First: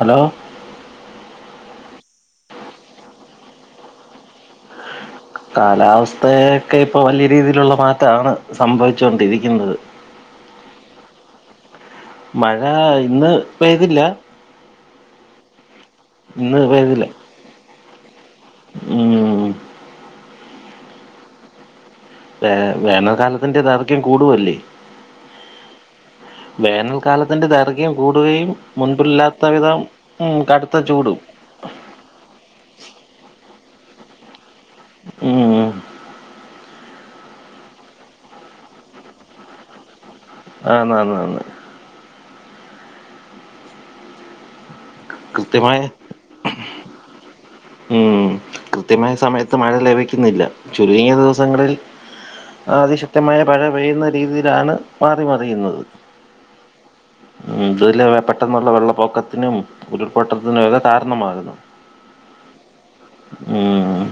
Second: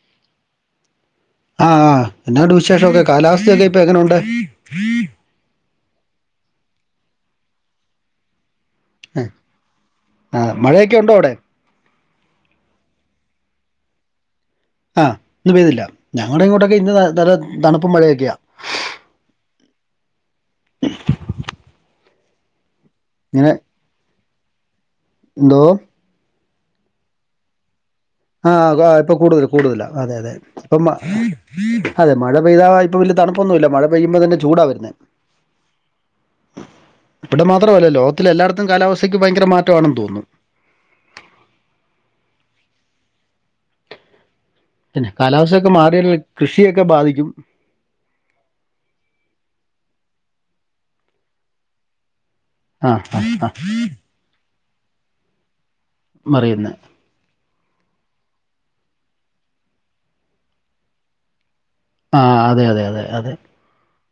Hello ആ എന്നാഉണ്ട് വിശേഷോക്കെ കാലാവസ്ഥയൊക്കെ ഇപ്പൊ എങ്ങനെയുണ്ട്? [inaudible] കാലാവസ്ഥയൊക്കെ ഇപ്പൊ വലിയ രീതിയിലുള്ള മാറ്റമാണ് സംഭവിച്ചു ഏ, കൊണ്ടിരിക്കുന്നത്. ആ മഴയൊക്കെ ഉണ്ടോ അവിടെ? മഴ ഇന്ന് പെയ്തില്ലാ ആ ഇന്ന് പെയ്തില്ല ഞങ്ങളുടെ ഇങ്ങോട്ടൊക്കെ ഇന്ന് നല്ല തണുപ്പും മഴയൊക്കെയാ ഉം വേ വേനൽ ഇങ്ങനെ കാലത്തിന്റെ ദൈർക്ക്യം കൂടുവല്ലേ എന്തോ വേനൽക്കാലത്തിന്റെ ദൈർഘ്യം ആ കൂടുകയും ആ, ഇപ്പൊ കൂടുതൽ മുൻപില്ലാത്ത വിധം കൂടുതലാ അതെ ഉം അതെ ഇപ്പം കടുത്ത മ- ചൂടും അതെ മഴ പെയ്താ ഇപ്പൊ വലിയ തണുപ്പൊന്നുമില്ല മഴ പെയ്യുമ്പോ തന്നെ ചൂടാ വരുന്നേ ഉം, ഇവിടെ മാത്രല്ല ലോകത്തില എല്ലായിടത്തും കാലാവസ്ഥയ്ക്ക് ഭയങ്കര മാറ്റമാണ് തോന്നുന്നു ആന്ന് ആന്ന് ആന്ന് കാലാവസ്ഥയൊക്കെ കൃത്യമായ മാറിയ കൃഷിയൊക്കെ ബാധിക്കും ഉം കൃത്യമായ സമയത്ത് മഴ ലഭിക്കുന്നില്ല ചുരുങ്ങിയ ദിവസങ്ങളിൽ ആ ആ അതിശക്തമായ ആ മഴ പെയ്യുന്ന രീതിയിലാണ് മാറി മറിയുന്നത് മറിയ്ന്ന ഉം അതുവല്ല പെട്ടെന്നുള്ള വെള്ളപ്പൊക്കത്തിനും ഉരുൾപൊട്ടത്തിനും ഒക്കെ കാരണമാകുന്നു ആ അതെയതെ അതെ അതെ ഉം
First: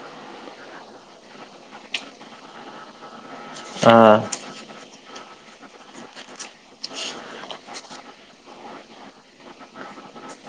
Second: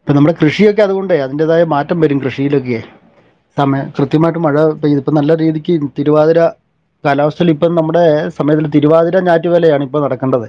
ഇപ്പ നമ്മളെ കൃഷിയൊക്കെ അതുകൊണ്ട് അതിന്റതായ മാറ്റം വരും കൃഷിയിലൊക്കെ തമേ ആഹ് കൃത്യമായിട്ട് മഴ പെയ്തു ഇപ്പ നല്ല രീതിക്ക് തിരുവാതിര കാലാവസ്ഥയിൽ ഇപ്പം നമ്മുടെ സമയത്‌ തിരുവാതിര ഞാറ്റുവലയാണ് ഇപ്പൊ നടക്കേണ്ടത്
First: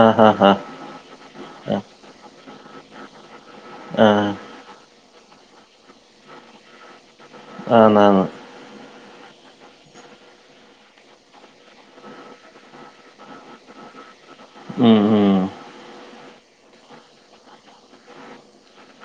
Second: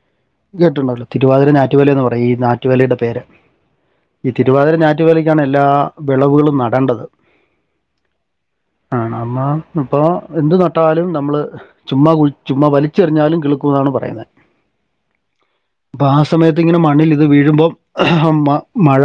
ആഹ് ആഹ് ആഹ് കേട്ടിട്ടുണ്ടാവൂലോ തിരുവാതിര ഞാറ്റുവല്ല് എന്ന് പറയും ഈ ഞാറ്റുവല്ലയുടെ പേര് ആ ഈ തിരുവാതിര ഞാറ്റുവേലയ്ക്കാണ് എല്ലാ വിളവുകളും നടേണ്ടത് ആന്ന് ആന്ന് ആ അമ്മ ഇപ്പൊ എന്ത് നട്ടാലും നമ്മള് ചുമ്മാ കുഴി ചുമ്മ വലിച്ചെറിഞ്ഞാലും കിളിക്കുന്നാണ് പറയുന്നെ ഉം ഉം അപ്പാ ആ സമയത്ത് ഇങ്ങനെ മണ്ണിൽ ഇത് വീഴുമ്പം മ മഴ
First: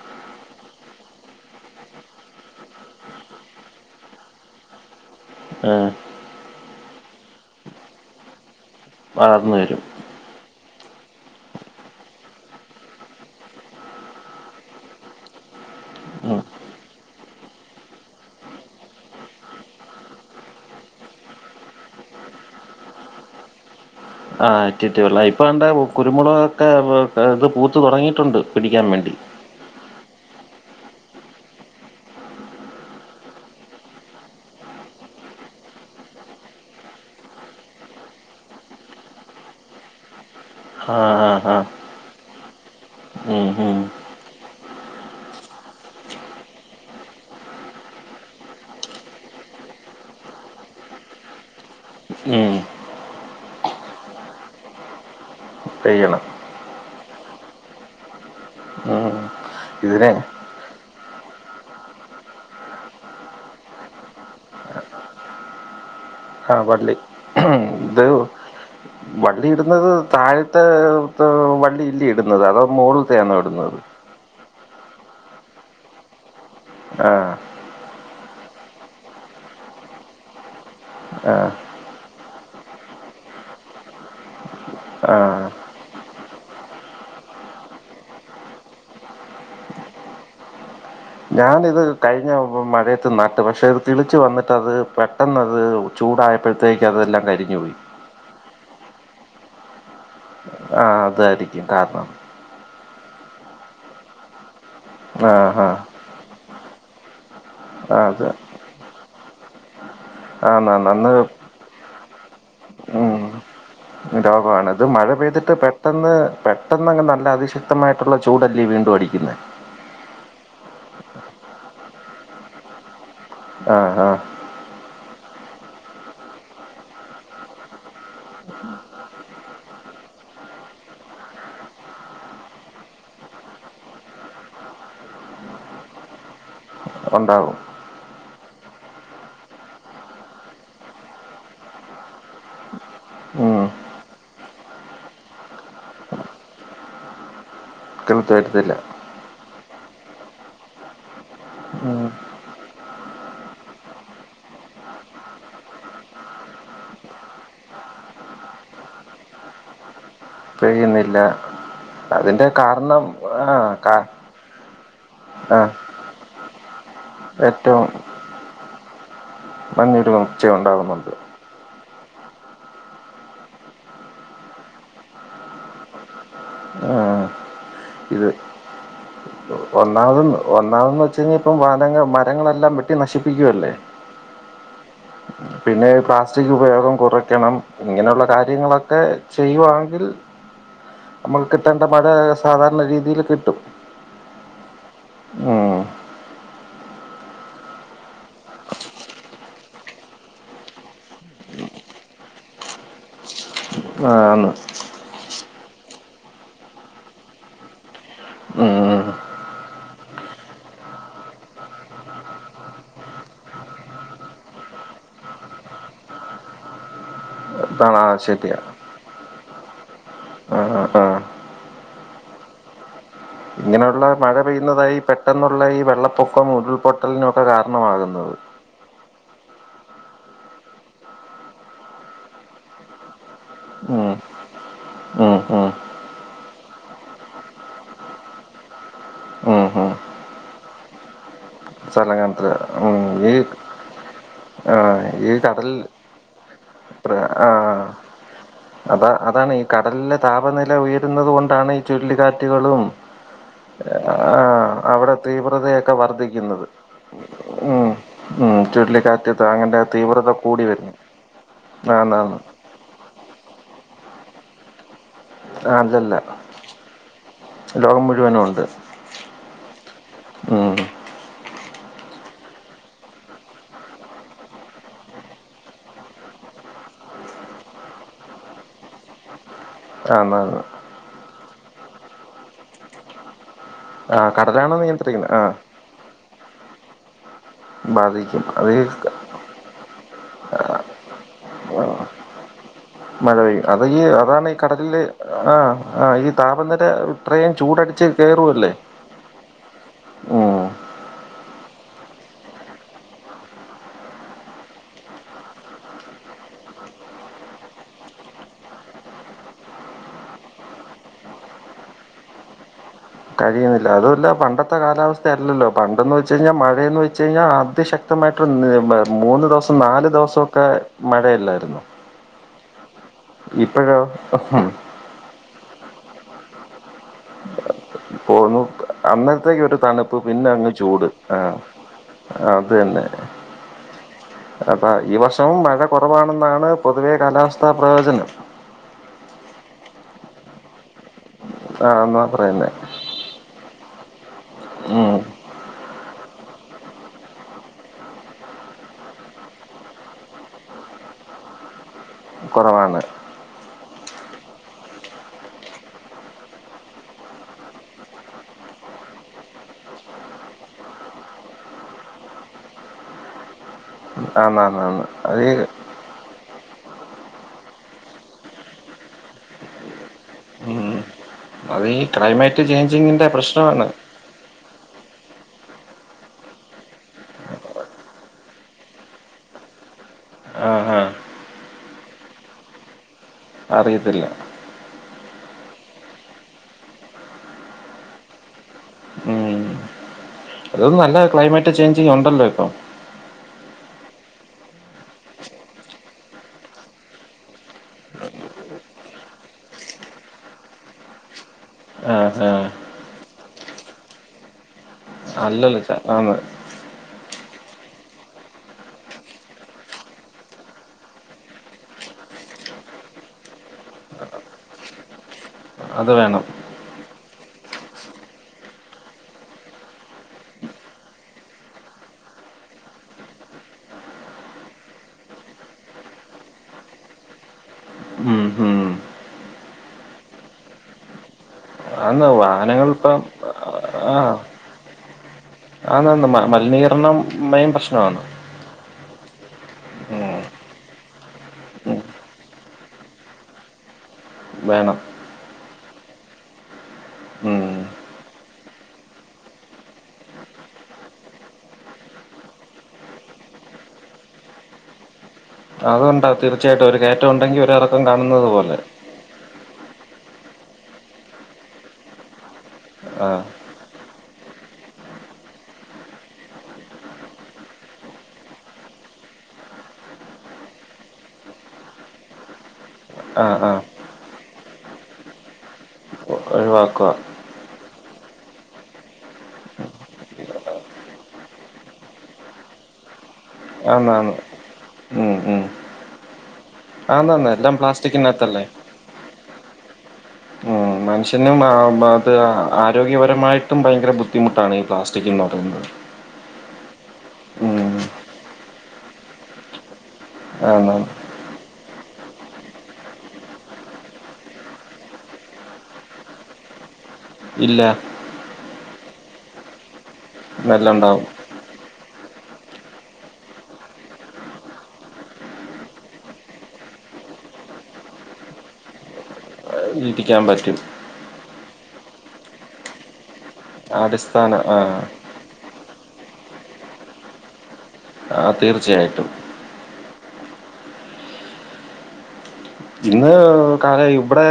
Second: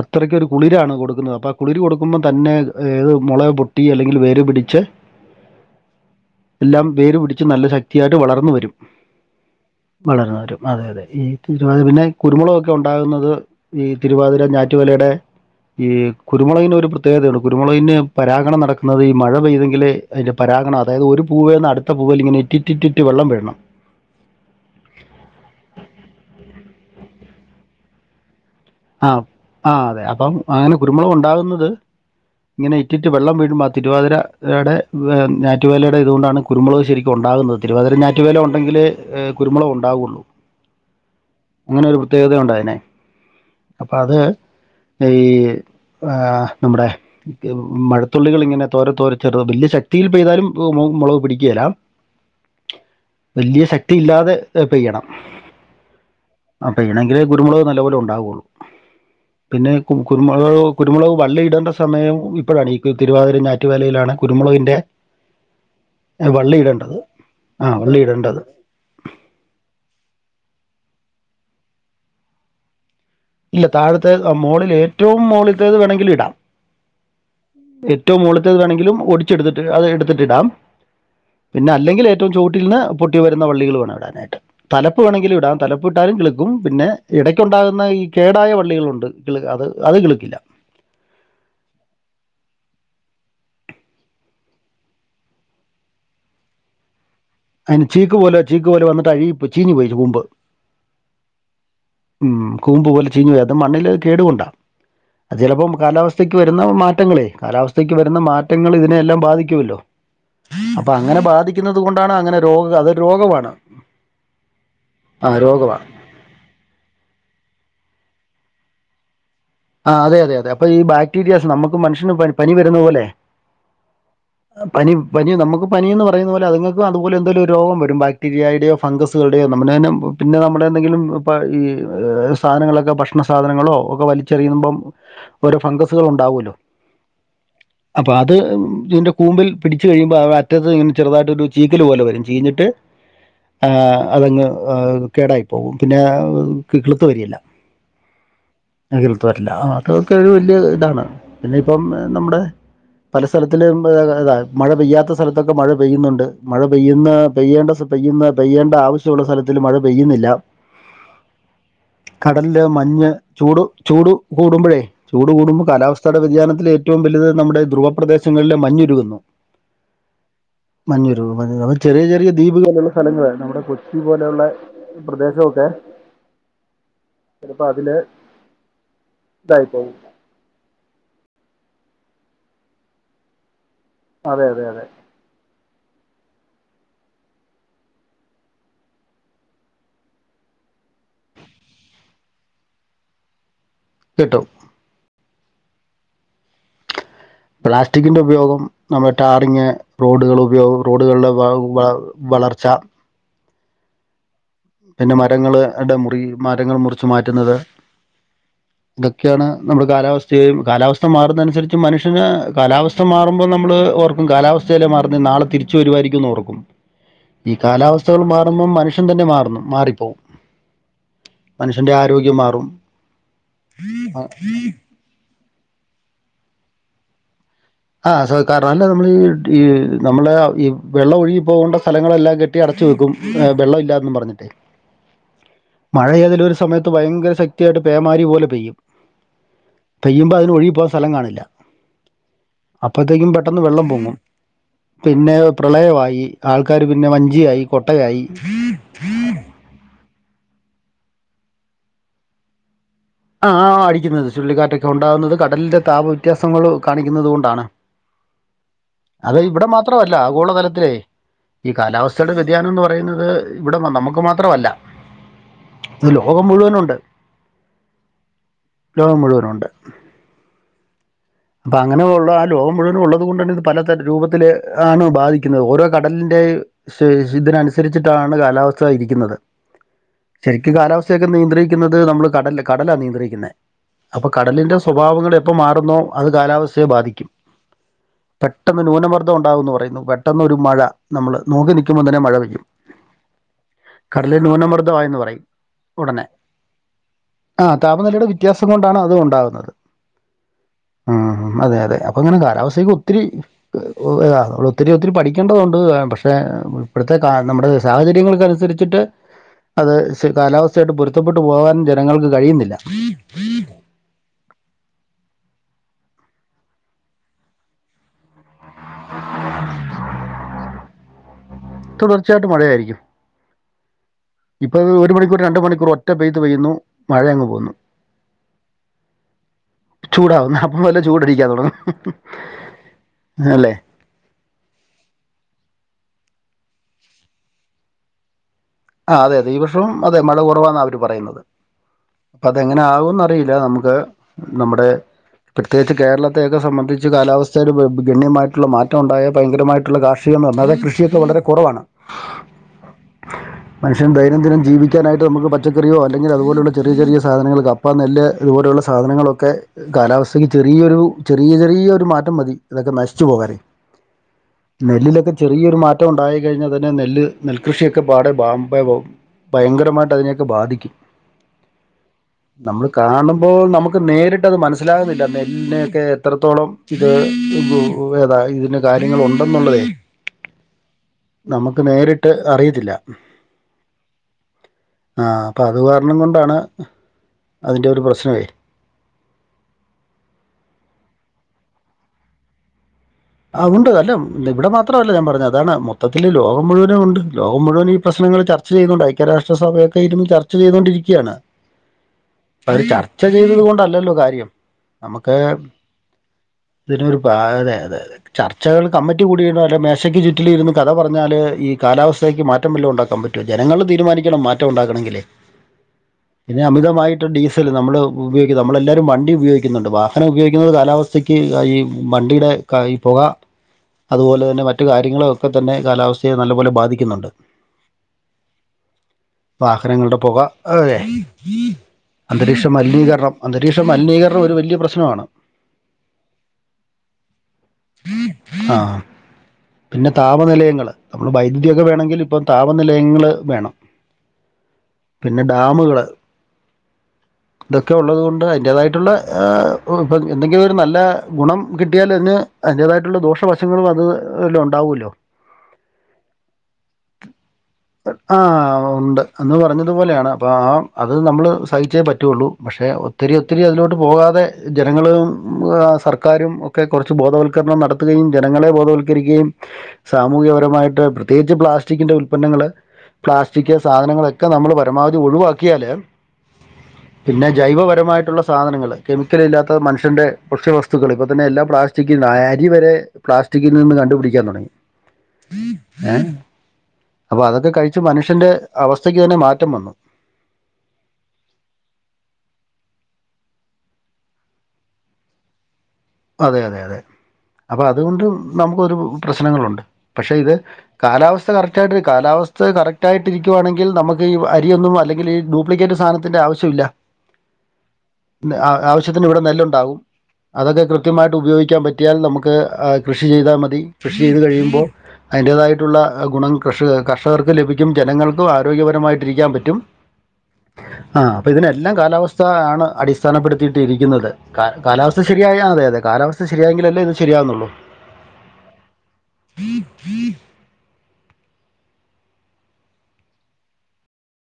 അത്രയ്ക്കൊരു കുളിരാണ് കൊടുക്കുന്നത് അപ്പം ആ കുളിര് കൊടുക്കുമ്പം തന്നെ ഏത് മുള പൊട്ടി അല്ലെങ്കിൽ വേര് പിടിച്ച് [unintelligible] ആ എല്ലാം വേര്പിടിച്ച് നല്ല ശക്തിയായിട്ട് വളർന്ന് വരും വളർന്ന് വരും വളർന്ന് വരും അതെയതെ ഈ രുവാ പിന്നെ കുരുമുളകുക്കെ ഉണ്ടാകുന്നത് ഈ തിരുവാതിര ഞാറ്റുവേലയുടെ ഈ ഉം കുരുമുളകിന് ഒരു പ്ര പ്രത്യേകതയാണ് കുരുമുളകിന് പരാഗണം നടക്കുന്നത് ഈ മഴ പെയ്തെങ്കിലേ അതിന്റെ പരാഗണം അതായത് ഒരു പൂവേന്ന് അടുത്ത പൂവേൽ ഇങ്ങനെ ഇറ്റിറ്റിട്ടു വെള്ളം വിഴ്ണം ആ ഇറ്റിറ്റു വെള്ളം ഇപ്പൊ എന്റെ കുരുമുളകൊക്കെ ഇത് പൂത്ത് തുടങ്ങിട്ടുണ്ട് ആ ആ അതെ അപ്പം അങ്ങനെ കുരുമുളകുണ്ടാകുന്നത് ഇങ്ങനെ ഇറ്റിറ്റു വെള്ളം വീഴുമ്പോ ആ തിരുവാതിരയുടെ ഞറ്റുവേലയുടെ രൂണാണ് കുരുമുളക് ശരിക്കും ഉണ്ടാകുന്നത് തിരുവാതിര ഞാറ്റുവേല ഉണ്ടെങ്കിലേ കുരുമുളക് ഉണ്ടാവുള്ളൂ ആ ആ ആ അങ്ങനൊരു പ്രത്യേകതയുണ്ടതിന് ഉം അപ്പൊ അത് ഈ അ നമ്മുടെ മഴത്തുള്ളികൾ ഇങ്ങനെ തോര തോരെ ചെറുത് ബല്യ ശക്തിയിൽ പെയ്താലും ഉം മുളക് പിടിക്കേല്ല ഉം വല്ല്യ ശക്തി ഇല്ലാതെ പെയ്യണം പെയ്യണം അപേയ്ണങ്കിലെ ഗുരുമുള നല്ലപോലെ ഉണ്ടാവുള്ളൂ ഉം പിന്നെ ഇതിനെ കുരുമുളക് കുരുമുളക് വള്ളി ഇടേണ്ട സമയം ഇപ്പഴാണ് ഈ തിരുവാതിര ഞ റ്റ വലയിലാണ് കുരുമുളകന്റെ ആഹ് വള്ളിയിടേണ്ടത് വള്ളി ആ ഇത് വള്ളിയിടേണ്ടത് വള്ളി ഇടുന്നത് താഴത്തെ വള്ളി ഇല്ല ഇടുന്നത് അതോ മോൾ ഇല്ല താഴത്തെ മോളിൽ ഏറ്റവും മോളിലത്തേത് വേണമെങ്കിൽ ഇടാം ആഹ് ഏറ്റവും മൂളത്തേത് വേണമെങ്കിലും ഒടിച്ചടുത്തിട്ട് അത് എടുത്തിട്ട്ടാം. ആഹ് പിന്നെ അല്ലെങ്കിൽ ഏറ്റവും ചൂട്ടിൽ നിന്ന് പൊട്ട വരുന്ന വള്ളികൾ വേണം ഇവിടാനായിട്ട്. തലപ്പ് വേണമെങ്കിലും ആഹ് ഇടാം തലപ്പ് ഇട്ടാലും കിൾക്കും പിന്നെ ഇടയ്ക്ക് ഉണ്ടാകുന്ന ഈ കേടായ വള്ളികളുണ്ട് കി അത് അത് കിളിക്കില്ല ഞാനിത് കഴിഞ്ഞ മഴയത്ത് നാട്ട് പക്ഷെ ഇത് തതിളിച്ചു വന്നിട്ട് അത് പ പത് ചൂടായപ്പോഴത്തേക്ക് അതെല്ലാം കരഞ്ഞു അതിന് ചീക്ക് പോലെ ചീക്ക് പോലെ വന്നി് അഴി ചീനി പോയി തുമ്പ് ആ അതായിരിക്കും കാരണം. കൂമ്പ് പോലെ ചിഞ്ഞ് പോയി മണ്ണിൽ കേടു കൊണ്ടാണ് അത് ആഹ് ചിലപ്പം ആഹ് കാലാവസ്ഥ. ക്ക് വരുന്ന മാറ്റങ്ങളെ കാലാവസ്ഥക്ക് ആഹ് വരുന്ന അത് മാറ്റങ്ങൾ ഇതിനെല്ലാം ബാധിക്കുമല്ലോ? ആന്ന് അപ്പൊ ആന്ന് അന്ന് അങ്ങനെ ബാധിക്കുന്നത് കൊണ്ടാണ് അങ്ങനെ രോഗ അതൊ രോഗമാണ്. രോഗണ് ഇത് മഴ ആ പെയ്തിട്ട് രോഗമാണ് പെട്ടെന്ന് പെട്ടെന്ന്ങ്ങ് നല്ല അതിശക്തമായിട്ടുള്ള ചൂടല്ലേ വീണ്ടും അടിക്കുന്നത്. ആ അതെ അതെ അതെ അപ്പ ഈ ബാക്ടീരിയസ് നമക്ക് മനുഷ്യന് പനി വരുന്ന പോലെ ആഹ് ആഹ് പനി പനി നമക്ക് പനി എന്ന് പറയുന്ന പോലെ അതുങ്ങൾക്ക് അതുപോലെന്തെലിലും രോഗം വരും ബാക്ടീരിയയുടെയോ ഫംഗസുകളുടെയോ നമ്മു തെ പിന്നെ നമ്മുടെ എന്തെങ്കിലും ഇപ്പൾ ഈ സാധനങ്ങളൊക്കെ ഭക്ഷണ സാധനങ്ങളോ ഒക്കെ വലിച്ച ചെറിയുമ്പം ഓരോ ഫംഗസുകൾ ഉണ്ടാവുമല്ലോ ഉണ്ടാവും അപ്പൊ അത് ഇതിന്റെ കൂമ്പിൽ പിടിച്ചച്ച് കഴിയുമ്പോ അടെ അറ്റത് ഇങ്ങെ ചെറുതായിട്ടൊരു ചീക്കല് പോലെരും ചീഞ്ഞിട്ട് ഉം അതങ്ങ് കേടായി പോകും പിന്നെ ക കിളുത്ത് വരിയില്ല. ഉക്ക ത വരത്തില്ല നകൃത്ത് വരില്ല ആത്രകൊ ഒരു വലിയ ഇതാണ് പിന്നെ ഇപ്പം ഉം നമ്മുടെ പല സ്ഥലത്തിലുംത മഴ പെയ്യാത്ത സ്ഥലത്തൊക്കെ മഴ പെയ്യുന്നുണ്ട് മഴ പെയ്യുന്ന പെയ്യേണ്ട. പെയ്യുന്ന പെയ്യേണ്ട ആവശ്യമുള്ള സ്ഥലത്തിൽ മഴ പെയ്യുന്നില്ല. പെയ്യുന്നില്ല അതിന്റെ കടല് കാരണം മഞ്ഞ് ചൂട് ആഹ് കാ ചൂട് കൂടുമ്പോഴേ ചൂട് കൂടുമ്പോ ആഹ് കാലാവസ്ഥയുടെ വ്യതിയാനത്തിൽ ഏറ്റവും വലുത് നമ്മുടെ ധ്രുവപ്രദേശം നല്ല മഞ്ഞുരുകുന്നു മഞ്ഞൊരുച്ചയ ഉണ്ടാകുന്നുണ്ട് നമ്മ ചെറിയ ചെറിയ ദ്വീപുകളുള്ള സ്ഥലങ്ങള നമ്മുടെ കൊച്ചി പോലെയുള്ള പ്രദേശമൊക്കെ ചിലപ്പോ അതില് ഒന്നാമതന്ന് ഒന്നാമെന്ന് വെച്ച് കഴിഞ്ഞാൽ ഇപ്പം [unintelligible] ങ്ങൾ മരങ്ങളെല്ലാം വെട്ടി നശിപ്പിക്കുവല്ലേ അതെ അതെ അതെ പിന്നെ പ്ലാസ്റ്റിക് ഉപയോഗം കുറയ്ക്കണം ഇങ്ങനെയുള്ള കാര്യങ്ങളൊക്കെ ചെയ്യവാണെങ്കിൽ നമുക്ക് കിട്ടേണ്ട മഴ സാധാരണ രീതിയിൽ കിട്ടും കിട്ടും ഉം പ്ലാസ്റ്റിക്കിന്റെ ഉപയോഗം നമ്മള ടാറിങ്ങ് റോഡുകൾ ഉപയോഗം റോഡുകളുടെ [unintelligible] വളർച്ച ആഹ ആന്ന് പിന്നെ മരങ്ങള് ഇടെ മുറി മരങ്ങൾ മുറിച്ചു മാറ്റുന്നത് ഉം ഉം ഇതൊക്കെയാണ് നമ്മുടെ കാലാവസ്ഥയും കാലാവസ്ഥ മാറുന്ന അനുസരിച്ച് മനുഷ്യന് കാലാവസ്ഥ മാറുമ്പോ നമ്മള് ഓർക്കും കാലാവസ്ഥയല്ലെ മാറന്ന് നാളെ തിരിച്ചു വരുമായിരിക്കുന്ന് ഓർക്കും ഈ അതാണ് ആ കാലാവസ്ഥകൾ ശരിയാ മാറുമ്പം മനുഷ്യൻ തന്നെ മാറുന്നു മാറിപ്പോവും ആ ആ മനുഷ്യൻ്റെ ആരോഗ്യം മാറും ഇങ്ങനെയുള്ള മഴ പെയ്യുന്നതായി പെട്ടെന്നുള്ള ഈ വെള്ളപ്പൊക്കം ഉരുൾപൊട്ടലിനുമൊക്കെ ആ കാരണമാകുന്നത് കാരണം അല്ല നമ്മൾ ഈ ഈ നമ്മള ഈ വെള്ളം ഒഴുകി പോകേണ്ട സ്ഥലങ്ങളെല്ലാം കെ ട്ടി അടച്ചു വെക്കും വെള്ളം ഉം ഇല്ലാതെന്ന് പറഞ്ഞിട്ടേ ഉം ഉം മഴയെതലും ഒരു സമയത്ത് ഭയങ്കര ശക്തിയായിട്ട് പേമാരി പോലെ പെയ്യും ഉം ഉം പെയ്യുമ്പൊ അതിന് ഒഴികി പോകാൻ സ്ഥലം കാണില്ല സ്ഥലം കാണത്തില്ല അപ്പത്തേക്കും പെട്ടെന്ന് വെള്ളം പൊങ്ങും ആഹ് ഈ പിന്നെ കടൽ പ്രളയമായി ആൾക്കാര് പിന്നെ പ്ര വഞ്ചിയായി ആഹ് കൊട്ടയായി അതാ അതാണ് ഈ കടലിലെ താപനില ഉയരുന്നത് കൊണ്ടാണ് ഈ ചുഴലിക്കാറ്റുകളും ആ അടിക്കുന്നത് ആ ചുഴലിക്കാറ്റൊക്കെ അവിടെ ഉണ്ടാകുന്നത് കടലിന്റെ തീവ്രതയൊക്കെ താപ വ്യത്യാസങ്ങൾ വർധിക്കുന്നത് കാണിക്കുന്നത് കൊണ്ടാണ് ഉം ഉം ചുഴലിക്കാറ്റ് [unintelligible] മാത്രല്ല കൂടി ആഗോളതലത്തിലേ വരുന്നു ഈ കാലാവസ്ഥയുടെ ആന്നാന്ന് വ്യതിയാനം എന്ന് പറയുന്നത് ഇവിടെ നമുക്ക് മാത്രമല്ല ആ ഇത് അതല്ല ലോകം മുഴുവനുണ്ട് ലോകം മുഴുവനുണ്ട് ലോകം മുഴുവനും ഉണ്ട് ഉം അപ്പൊ അങ്ങനെ ഉള്ള ആ ലോകം മുഴുവനും ഉള്ളത് കൊണ്ടാണ് ഇത് പലത രൂപത്തില് ആണ് ബാധിക്കുന്നത് ഓരോ കടലിന്റെ ശേ [unintelligible] ഇതിനനുസരിച്ചിട്ടാണ് കാലാവസ്ഥ ഇരിക്കുന്നത് ആന്നാന്ന് ശരിക്കും കാലാവസ്ഥയൊക്കെ നിയന്ത്രിക്കുന്നത് നമ്മള് കടല കടലാ നിയന്ത്രിക്കുന്നത് അപ്പൊ ആഹ് കടലാണ് കടലിന്റെ സ്വഭാവങ്ങൾ നിയന്ത്രിക്കുന്നത് എപ്പ ആഹ് മാറുന്നോ അത് കാലാവസ്ഥയെ ബാധിക്കും ബാധിക്കും പെട്ടെന്ന് അത് ന്യൂനമർദ്ദം ഉണ്ടാവന്ന് പറയുന്നു പെ ട്ടന്നൊരു ഒരു മഴ നമ്മൾ നോക്കി നിൽക്കുമ്പോൾ തന്നെ മഴ പെയ്യും മഴ പെയ്യും അത ഈ കടലിൽ അതാണ് ഈ കടലിലെ ന്യൂനമർദ്ദമായെന്ന് പറയും ആ ആ ഉടനെ ഈ താപനില ഇത്രയും ആ ചൂടടിച്ച് താപനിലയുടെ വ്യത്യാസം കയറുവല്ലേ കൊണ്ടാണ് ഉ അതെ അതെ അപ്പൊ ഇങ്ങനെ കാലാവസ്ഥ ഇത്തിരി അ ഒത്തിരി ഒത്തിരി പഠിക്കേണ്ടതുണ്ട് പക്ഷേ ഇപ്പോഴത്തെ കാ നമ്മുടെ സാഹചര്യങ്ങൾക്ക് അനുസരിച്ച് ട്ട് അത് കാലാവസ്ഥയായിട്ട് പൊരുത്തപ്പെട്ട് പോകാൻ ജനങ്ങൾക്ക് കഴിയുന്നില്ല [unintelligible] അതല്ല പണ്ടത്തെ കാലസ്ഥയല്ലോ പണ്ടെന്ന് വെച്ച് കഴിഞ്ഞാൽ മഴയെന്ന് വെച്ച് കഴിഞ്ഞാൽ അതി ശക്ത കൃത്യമായിട്ടരു മൂന്ന് ദിവസം നാല് ദിവസമൊക്കെ മഴയല്ലായിരുന്നൊ? തുടർച്ചയായിട്ട് മഴയായിരിക്കും. ഉം, ഇപ്പൊ ഒരു മണിക്കൂർ രണ്ട് മണിക്കൂർ ഒറ്റ പെയ്ത് പെയ്യുന്നു മഴയങ്ങ് പോവുന്നു. അന്നേരത്തേക്ക് ഒര് തണുപ്പ് പിന്നെ ചൂടാവും അങ്ങ് അപ്പം വല്ല ചൂട് ചൂടടിക്കാൻ ആഹ് തുടങ്ങും അത് തന്നെ. അല്ലേ അപ്പ ഈ വർഷവും മഴ കുറവാണെന്നാണ് പൊതുവേ കാലാവസ്ഥാ പ്രവചനം. ആഹ് അതെ അതെ ഈ വർഷവും അതെ മഴ കുറവാന്നാ അവര് പറയുന്നത്. ആ എന്നാ അപ്പൊ പറയുന്നെ അതെങ്ങനാകുംന്ന റിയില്ല നമുക്ക് നമ്മുടെ ഉം പ്രത്യേകിച്ച് കേരളത്തെയൊക്കെ സംബന്ധിച്ച് കാലാവസ്ഥയിൽ ഗണ്യമായിട്ടുള്ള മാറ്റം ഉണ്ടായ ഭയങ്കരമായിട്ടുള്ള കാ ഷികം ന്ന് പർഞ്ഞ അതെ കൃഷിയൊക്കെ വളരെ കുറവാണ്. കൊറവാണ്. മനുഷ്യന് ദൈനംദിനം ജീവിക്കാനായിട്ട് നമുക്ക് പച്ചക്കറിയോ അല്ലെങ്കിൽ അതു പോലുള്ള ചെറിയ ചെറിയ സാധനങ്ങള് കാ ഇപ്പൊം നെല്ല് ഇതു പോലെയുള്ള സാധനങ്ങളൊക്കെ കാലാവസ്ഥക്ക് ചെറിയൊരു ചെറിയ ചെറിയൊരു മാറ്റം മതി ഇതൊക്കെ നശിച്ചു പോവാന്. ആന്ന് ആന്ന് ആന്ന് നെല്ലിലൊക്കെ അത് ചെറിയൊരു മാറ്റം ഉണ്ടായി കഴിഞ്ഞാ തന്നെ നെല്ല് നെൽകൃഷിയൊക്കെ പാടെ ഭാഗം ബയ്ബൊവും. ഭയങ്കരമായിട്ട് അതിനെയൊക്കെ ഉം ബാധിക്കും. അത് ഈ ക്ലൈമറ്റ് നമ്മൾ ചേഞ്ചിങ്ങിന്റെ കാണുമ്പോ പ്രശ്നമാണ് നമുക്ക് നേരിട്ടത് മനസ് സ്സിലാക്ന്നില്ല നെല്ല്നെ ഒക്കെ എത്രത്തോളം ഇത് പുംഏതാ ഇതിന് കാര്യങ്ങള് ഉണ്ടെന്നുള്ളതേ. ആഹ് ആഹ് നമുക്ക് നേരിട്ട് അറിയിത്തില്ല. അറിയത്തില്ല. ആഹ് അപ്പതുകാരണം കൊണ്ടാണ് അതിൻ്റെ ഒരു പ്രശ്നവേ. അതൊന്നും അല്ല ക്ലൈമറ്റ് ചേഞ്ചിങ് ഉണ്ടല്ലോ ഇപ്പം. ആഹ് ഉണ്ട്. അല്ല ഇവിടെ മാത്രവല്ല ഞാൻ പറഞ് അതാണ് മൊത്തത്തിൽ ലോകം മുഴുവനും ഉണ്ട് ലോകം മുഴുവനും ഈ പ്രശ്നങ്ങള് ചർ ച്ച ചെയ്യുന്നുണ്ട്. ഐക്യരാഷ്ട്രസഭയൊക്കെ ഇര്ന്ന് ചർച്ച ചെയ്തോണ്ടിരിക്ക്യാണ്. ആഹ് ആഹ് അവര് ചർച്ച ചെയ്തത് കൊണ്ടല്ലല്ലോ കാര്യം. നമക്ക് അല്ലല്ല ച ആന്ന് ഇതിനൊരു പാ അതെ അതെയതെ. ചർച്ചകൾ കമ്മിറ്റി കൂടിയിടോ മേശയ്ക്ക് ചുറ്റിലിര്ന്ന് കഥ പറഞ്ഞാല് ഈ കാലാവസ്ഥയ്ക്ക് മാറ്റം വല്ലോം ഉണ്ടാക്കാംമ്പ റ്റൊ. ജനങ്ങള് തീരുമാനിക്കണം മാറ്റം ഉണ്ടാകണങ്കിലേ. അത് വേണം. പിന്നെ അമിതമായിട്ട് ഡീസല് നമ്മള് ഉപയോഗിക്ക്യ നമ്മളെല്ലാരും വണ്ടി ഉപയോഗിക്ക്ന്ന്ണ്ട്. വാഹനം ഉപയോഗിക്കുന്നത് കാലാവസ് ഉച്ചക്ക് ഈ വണ്ടീടെ കൈ പൊക അതുപോലെ തന്നെ മറ്റു കാര്യങ്ങളെ ഒക്കെ തന്നെ കാലാവസ്ഥയെ നല്ലപോലെ ബാധിക്കുന്നുണ്ട്. ഉം ഉം വാഹനങ്ങൾടെ പൊക അതെ. ആന്ന് അന്തരീക്ഷ വാഹനങ്ങൾ ഇപ്പം മല്നീകരണം അന്തരീക്ഷ മല്നീകരണം ഒരു വെല്യ പ്രശ്നവാണ്. ആന്ന് ആന്ന് മല്നീകരണം മെയ്ൻ പ്രശ്നവാണ്. ആഹ് പിന്നെ താപനിലയങ്ങള്. അപ്പൊ വൈദ്യുതിയൊക്കെ ഉം വേണങ്കിൽ ഇപ്പം താപനിലയങ്ങള് വേണം. വേണം. പിന്നെ ഡാമ്കള് ഉം ഇതൊക്കെ ഉള്ളതുകൊണ്ട് അതിന്റേതായ്ട്ട്ള്ള ആ ഒ ഇപം എന്തെങ്കിലും ഒരു നല്ല ഗുണം കിട്ടിയാല് അതിന് അയിന്റേതായ്ട്ട്ള്ള ദോഷവശങ്ങളും അത് എല്ലോം ഉണ്ടാവൂല്ലോ. അതു ഉണ്ട്. തീർച്ചയായ്ട്ടും ഒരു കേറ്റ ഉണ്ടെങ്കി ഒരെറക്കം കാണുന്നത് പോലെ. അന്ന് പറഞ്ഞത് പോലെയാണ് അപ്പോ ആം അത് നമ്മള് സഹിച്ചേ പറ്റാെള്ളൂ. പക്ഷെ ഒത്തിരി ആഹ് ഒത്തിരി അതിലോട്ട് പോകാതെ ജനങ്ങള് ഉം അ സർക്കാരും ഒക്കെ കാെറച്ച് ബോധവൽ ക്കരണം നടത്ത്കയും ജനങ്ങളെ ബോധവൽക്കരിക്കേം സാമൂഹ്യപരമായിട്ട് പ്രത്യേകിച്ച് പ്ലാസ്റ്റിക്കിന്റെ ഉൽപന്നങ്ങള് ആഹ് പ്ലാസ്റ്റിക് ആഹ് സാധനങ്ങളെ ക്കെ നമ്മള് പരമാവധി ഒഴിവാക്കിയാല് ഒഴിവാക്കാ പിന്നെ ജൈവപരമായിട്ടുള്ള സാധനങ്ങള് കെമിക്കലില്ലാത്ത മനുഷ്യന്റെ ഭക്ഷ്യവസ്തുക്കള് ഇപ്പ തന്നെ എല്ലാ പ്ലാസ്റ്റി ക്കീന്നാ. അരിവരെ പ്ലാസ്റ്റിക്കി നിന്ന് ആന്നാന്ന് കണ്ടുപിടിക്കാൻ തുടങ്ങി. ഉം ഉം ഏഹ് ആന്നാന്ന് അപ്പൊതൊക്കെ എല്ലാം കഴിച്ചു മനുഷ്യന്റെ പ്ലാസ്റ്റിക്കിനകത്തല്ലേ അവസ്ഥയ്ക്കുതന്നെ മാറ്റം വന്നു ഉം മനുഷ്യനും മാ മറ്റ് ആരോഗ്യപരമായിട്ടും ഭയങ്കര ബുദ്ധിമുട്ടാണ് ഈ പ്ലാസ്റ്റിക്കെന്നുപറയുന്നത് അതെ അതെ അതെ അപ്പൊതുകൊണ്ടും നമുക്കൊരു പ്രശ്നങ്ങളുണ്ട് പക്ഷെ ഇത് ആന്നാന്ന് കാലാവസ് സ്ത കറക്റ്റായിട്ട് കാലാവസ്ഥ കറക്റ്റായിട്ടിരിക്കുവാണെിൽ നമ്മുക് ഈ അരിയൊന്നുംഅല്ലങ്കിൽ ഡ്യൂപ്ലിക്കേറ്റ് സാധനത്തിന്റെ ആവശ്യ ചുല്ല ഇല്ല പിന്നെ ആ ആവശ്യത്തിന് ഇവിടെ നെല്ലുണ്ടാവും അതൊക്കെ നല്ല കൃ ഉണ്ടാവും ഉപയോഗിക്കാൻ പറ്റിയാൽ നമുക്ക് ആ കൃഷി ചെയ്താ മതി കൃഷി ചെയ്തുകഴിയുമ്പോ അതിൻ്റേതായിട്ടുള്ള ഗുണം കർഷ കർഷകർക്ക് ലഭിക്കും ജനങ്ങൾക്കും ആരോഗ്യപരമായിട്ടിരിക്കാൻ പറ്റു ഇരിക്കാൻ പറ്റും അ അപ്പതിനെല്ലാം കാലാവസ്ഥ ആണ് അടിസ്ഥാനപ്പെടുത്തി യിരിക്കുന്നത് അടിസ്ഥാന ക ആ കാലാവസ്ഥ ശരിയായ അതെ അതെ കാലാവസ്ഥ ശരിയായെങ്കിലല്ലേ ഇത് ശരിയാകുന്നുള്ളൂ ആ തീർച്ചയായിട്ടും ഇന്ന് [unintelligible]